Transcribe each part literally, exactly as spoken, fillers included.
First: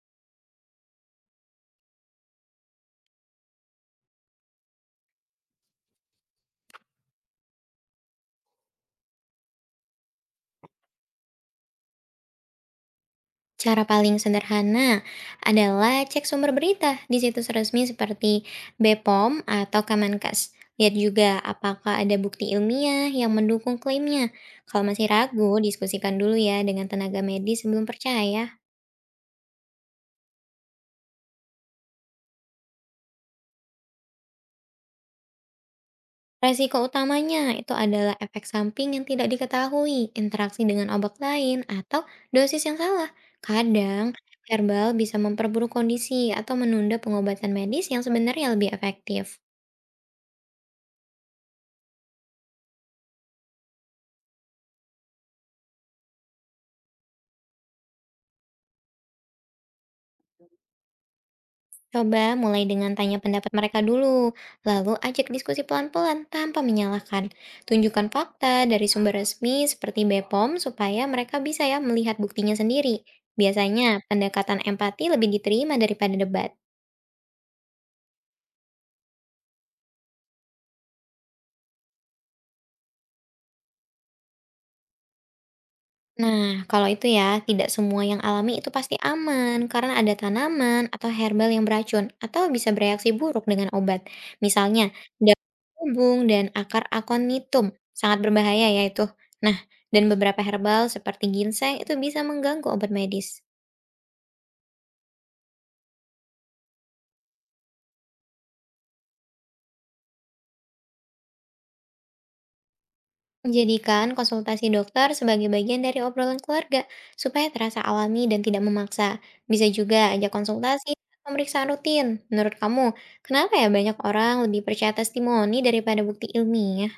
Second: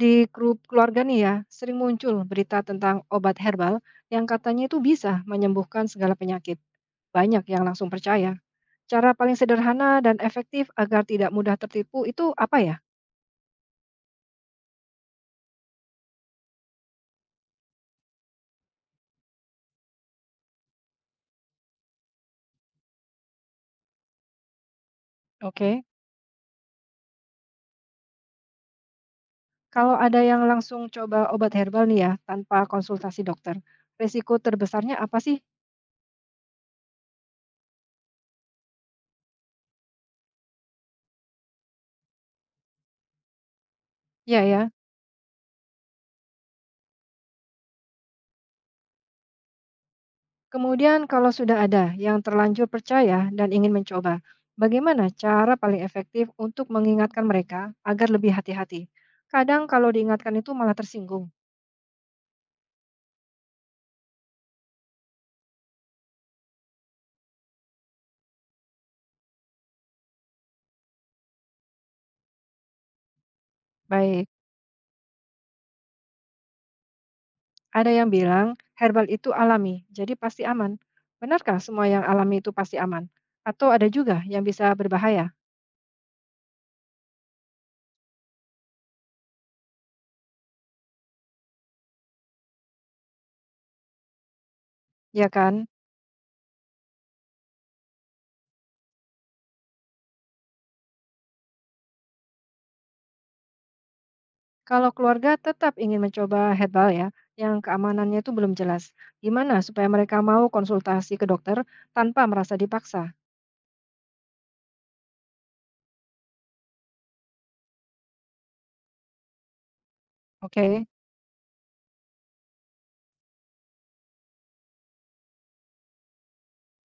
Di grup keluarga nih ya, sering muncul berita tentang obat herbal yang katanya itu bisa menyembuhkan segala penyakit. Banyak yang langsung percaya. Cara paling sederhana dan efektif agar tidak mudah tertipu itu apa ya? Cara paling sederhana adalah cek sumber berita di situs resmi seperti B P O M atau Kemenkes. Lihat juga apakah ada bukti ilmiah yang mendukung klaimnya. Kalau masih ragu, Oke, diskusikan dulu ya dengan tenaga medis sebelum percaya. kalau ada yang langsung coba obat herbal nih ya, tanpa konsultasi dokter, risiko terbesarnya apa sih? Resiko utamanya itu adalah efek samping yang tidak diketahui, interaksi dengan obat lain, atau dosis yang salah. Kadang, Iya ya, herbal bisa memperburuk kondisi atau menunda pengobatan medis yang sebenarnya lebih efektif. kemudian kalau sudah ada yang terlanjur percaya dan ingin mencoba, bagaimana cara paling efektif untuk mengingatkan mereka agar lebih hati-hati? Kadang kalau diingatkan itu malah tersinggung. Coba mulai dengan tanya pendapat mereka dulu, lalu ajak diskusi pelan-pelan tanpa menyalahkan. Tunjukkan fakta dari sumber resmi seperti B P O M supaya mereka bisa ya melihat buktinya sendiri. Biasanya Baik, pendekatan empati lebih diterima daripada debat. ada yang bilang herbal itu alami, jadi pasti aman. Benarkah semua yang alami itu pasti aman? Atau ada juga yang bisa berbahaya? Nah, kalau itu ya, tidak semua yang alami itu pasti aman karena ada tanaman atau herbal yang beracun atau bisa bereaksi buruk dengan obat. Misalnya, Ya daun kan? kubung dan akar aconitum sangat berbahaya ya itu. Nah, dan beberapa herbal seperti ginseng itu bisa mengganggu obat medis. Kalau keluarga tetap ingin mencoba herbal ya, yang keamanannya itu belum jelas. Gimana supaya mereka mau konsultasi ke dokter tanpa merasa dipaksa? Jadikan konsultasi dokter sebagai bagian dari obrolan keluarga supaya terasa alami dan tidak memaksa. Bisa juga ajak Oke. konsultasi pemeriksaan rutin. Menurut kamu, kenapa ya banyak orang lebih percaya testimoni daripada bukti ilmiah?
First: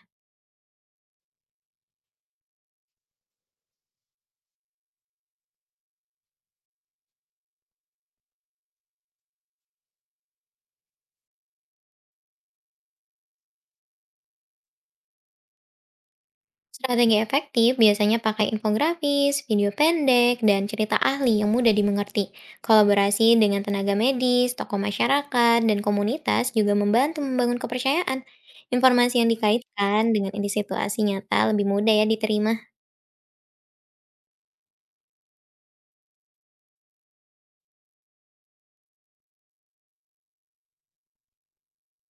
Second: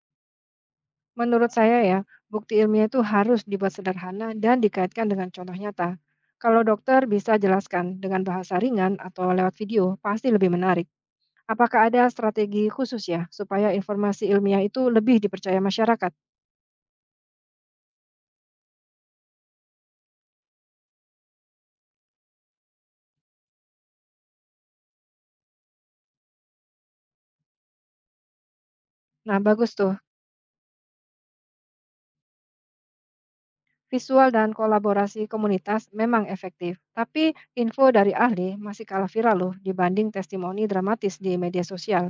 Menurut saya ya, bukti ilmiah itu harus dibuat sederhana dan dikaitkan dengan contoh nyata. Kalau dokter bisa jelaskan dengan bahasa ringan atau lewat video, pasti lebih menarik. Apakah ada strategi khusus ya supaya informasi ilmiah itu lebih dipercaya masyarakat? Strategi efektif biasanya pakai infografis, video pendek, dan cerita ahli yang mudah dimengerti. Kolaborasi dengan tenaga medis, tokoh masyarakat, dan komunitas juga membantu membangun kepercayaan. Informasi yang Nah, bagus tuh. dikaitkan dengan situasi nyata lebih mudah ya diterima. Visual dan kolaborasi komunitas memang efektif, tapi info dari ahli masih kalah viral loh dibanding testimoni dramatis di media sosial.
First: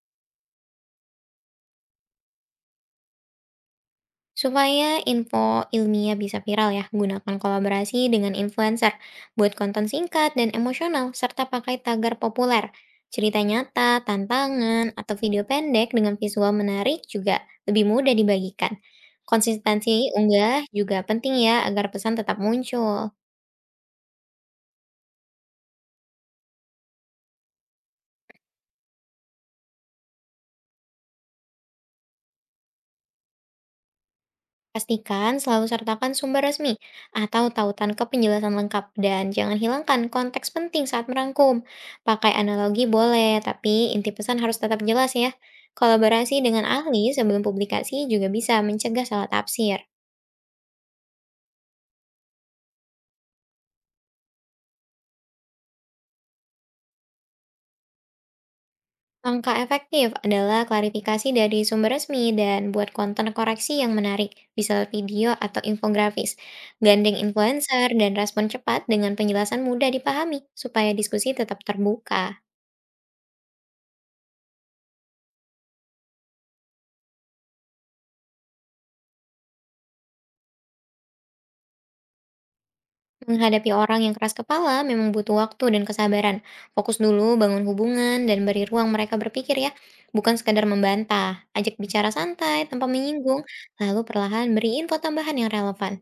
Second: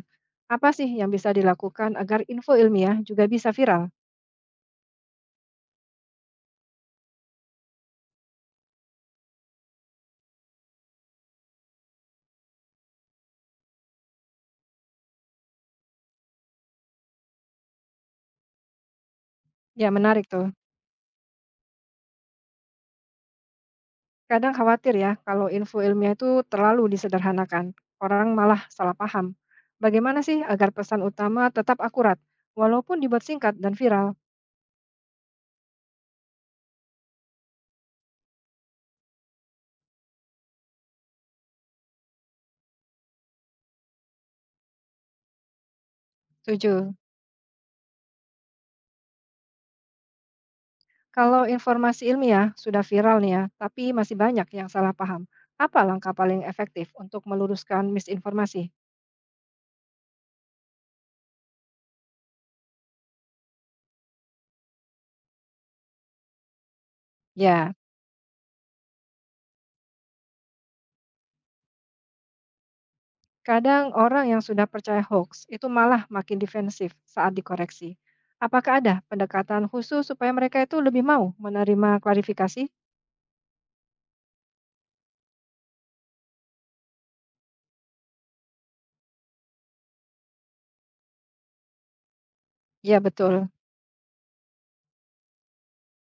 Apa sih yang bisa dilakukan agar info ilmiah juga bisa viral? Supaya info ilmiah bisa viral ya, gunakan kolaborasi dengan influencer, buat konten singkat dan emosional, serta pakai tagar populer. Cerita nyata, tantangan, atau video pendek dengan visual menarik juga lebih mudah dibagikan. Ya, Konsistensi menarik tuh. unggah juga penting ya agar pesan tetap muncul. Kadang khawatir ya kalau info ilmiah itu terlalu disederhanakan. Orang malah salah paham. Bagaimana sih agar pesan utama tetap akurat, walaupun dibuat singkat dan viral? Pastikan selalu sertakan sumber resmi atau tautan ke penjelasan lengkap dan jangan hilangkan konteks penting saat merangkum. Pakai analogi boleh, tapi inti pesan harus tetap jelas ya. Kolaborasi dengan Setuju. ahli sebelum publikasi juga bisa mencegah salah tafsir. Kalau informasi ilmiah sudah viral nih ya, tapi masih banyak yang salah paham. Apa langkah paling efektif untuk meluruskan misinformasi? Langkah efektif adalah klarifikasi dari sumber resmi dan buat konten koreksi yang menarik, bisa lewat video atau infografis. Gandeng Ya, influencer dan respon cepat dengan penjelasan mudah dipahami supaya diskusi tetap terbuka. kadang orang yang sudah percaya hoax itu malah makin defensif saat dikoreksi. Apakah ada pendekatan khusus supaya mereka itu lebih mau menerima klarifikasi? Menghadapi orang yang keras kepala memang butuh waktu dan kesabaran. Fokus dulu bangun hubungan dan beri ruang mereka berpikir ya, bukan sekadar membantah. Ajak bicara santai tanpa Ya, menyinggung, betul. lalu perlahan beri info tambahan yang relevan.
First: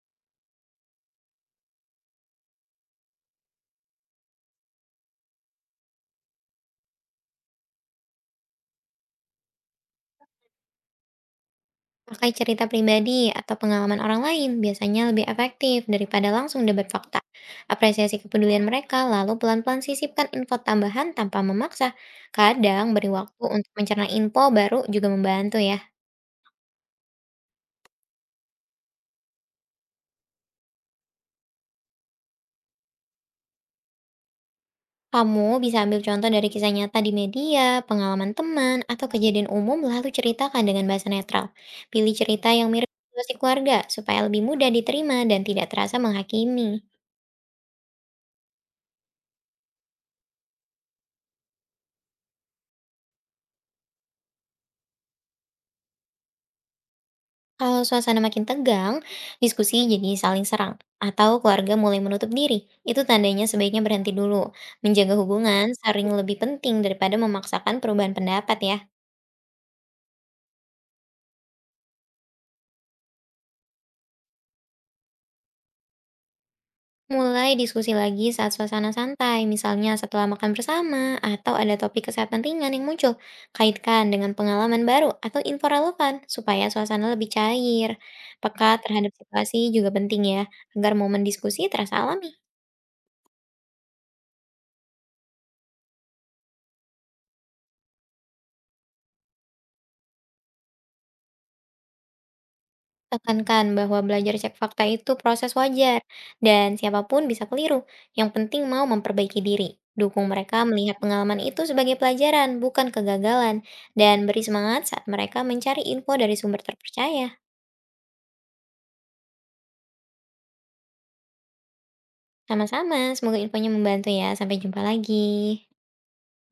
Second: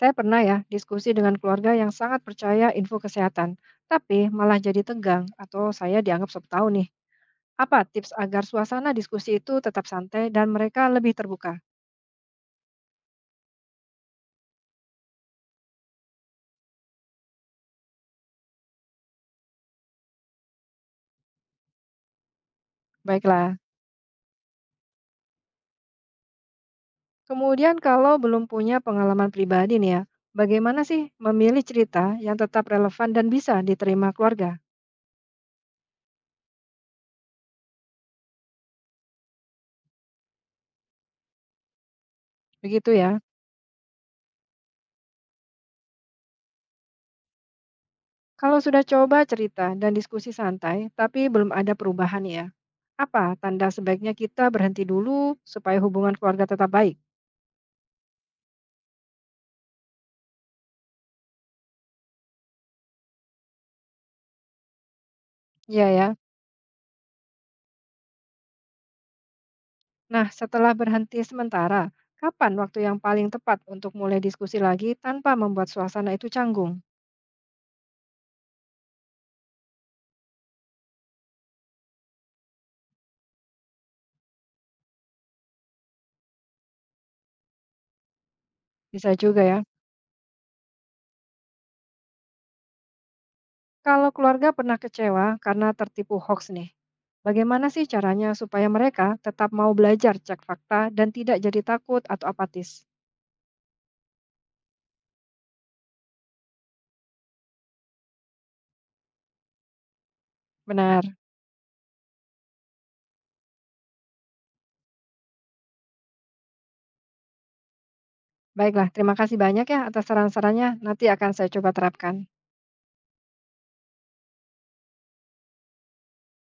Saya pernah ya diskusi dengan keluarga yang sangat percaya info kesehatan, tapi malah jadi tegang atau saya dianggap sok tahu nih. Apa tips agar suasana diskusi itu tetap santai dan mereka lebih terbuka? Pakai cerita pribadi atau pengalaman orang lain biasanya lebih efektif daripada langsung debat fakta. Apresiasi kepedulian mereka, lalu pelan-pelan sisipkan info tambahan tanpa memaksa. Kadang beri waktu Baiklah. untuk mencerna info baru juga membantu ya. Kemudian kalau belum punya pengalaman pribadi nih ya, bagaimana sih memilih cerita yang tetap relevan dan bisa diterima keluarga? Kamu bisa ambil contoh dari kisah nyata di media, pengalaman teman, atau kejadian umum lalu ceritakan dengan bahasa netral. Pilih cerita yang mirip Begitu ya. situasi keluarga supaya lebih mudah diterima dan tidak terasa menghakimi. Kalau sudah coba cerita dan diskusi santai, tapi belum ada perubahan nih ya. Apa tanda sebaiknya kita berhenti dulu supaya hubungan keluarga tetap baik? Kalau suasana makin tegang, diskusi jadi saling serang, atau keluarga mulai menutup diri. Itu tandanya sebaiknya berhenti dulu. Menjaga hubungan Iya sering ya. lebih penting daripada memaksakan perubahan pendapat ya. Nah, setelah berhenti sementara, kapan waktu yang paling tepat untuk mulai diskusi lagi tanpa membuat suasana itu canggung? Mulai diskusi lagi saat suasana santai, misalnya setelah makan bersama atau ada topik kesehatan ringan yang muncul. Kaitkan dengan pengalaman baru atau info relevan supaya suasana lebih cair. Peka terhadap Bisa juga situasi ya. juga penting ya, agar momen diskusi terasa alami. Kalau keluarga pernah kecewa karena tertipu hoax nih. Bagaimana sih caranya supaya mereka tetap mau belajar cek fakta dan tidak jadi takut atau apatis? Tekankan bahwa belajar cek fakta itu proses wajar dan siapapun bisa keliru. Yang penting mau memperbaiki diri. Dukung mereka melihat Benar. pengalaman itu sebagai pelajaran, bukan kegagalan, dan beri semangat saat mereka mencari info dari sumber terpercaya. Baiklah, terima kasih banyak ya atas saran-sarannya. Nanti akan saya coba terapkan. Sama-sama, semoga infonya membantu ya. Sampai jumpa lagi.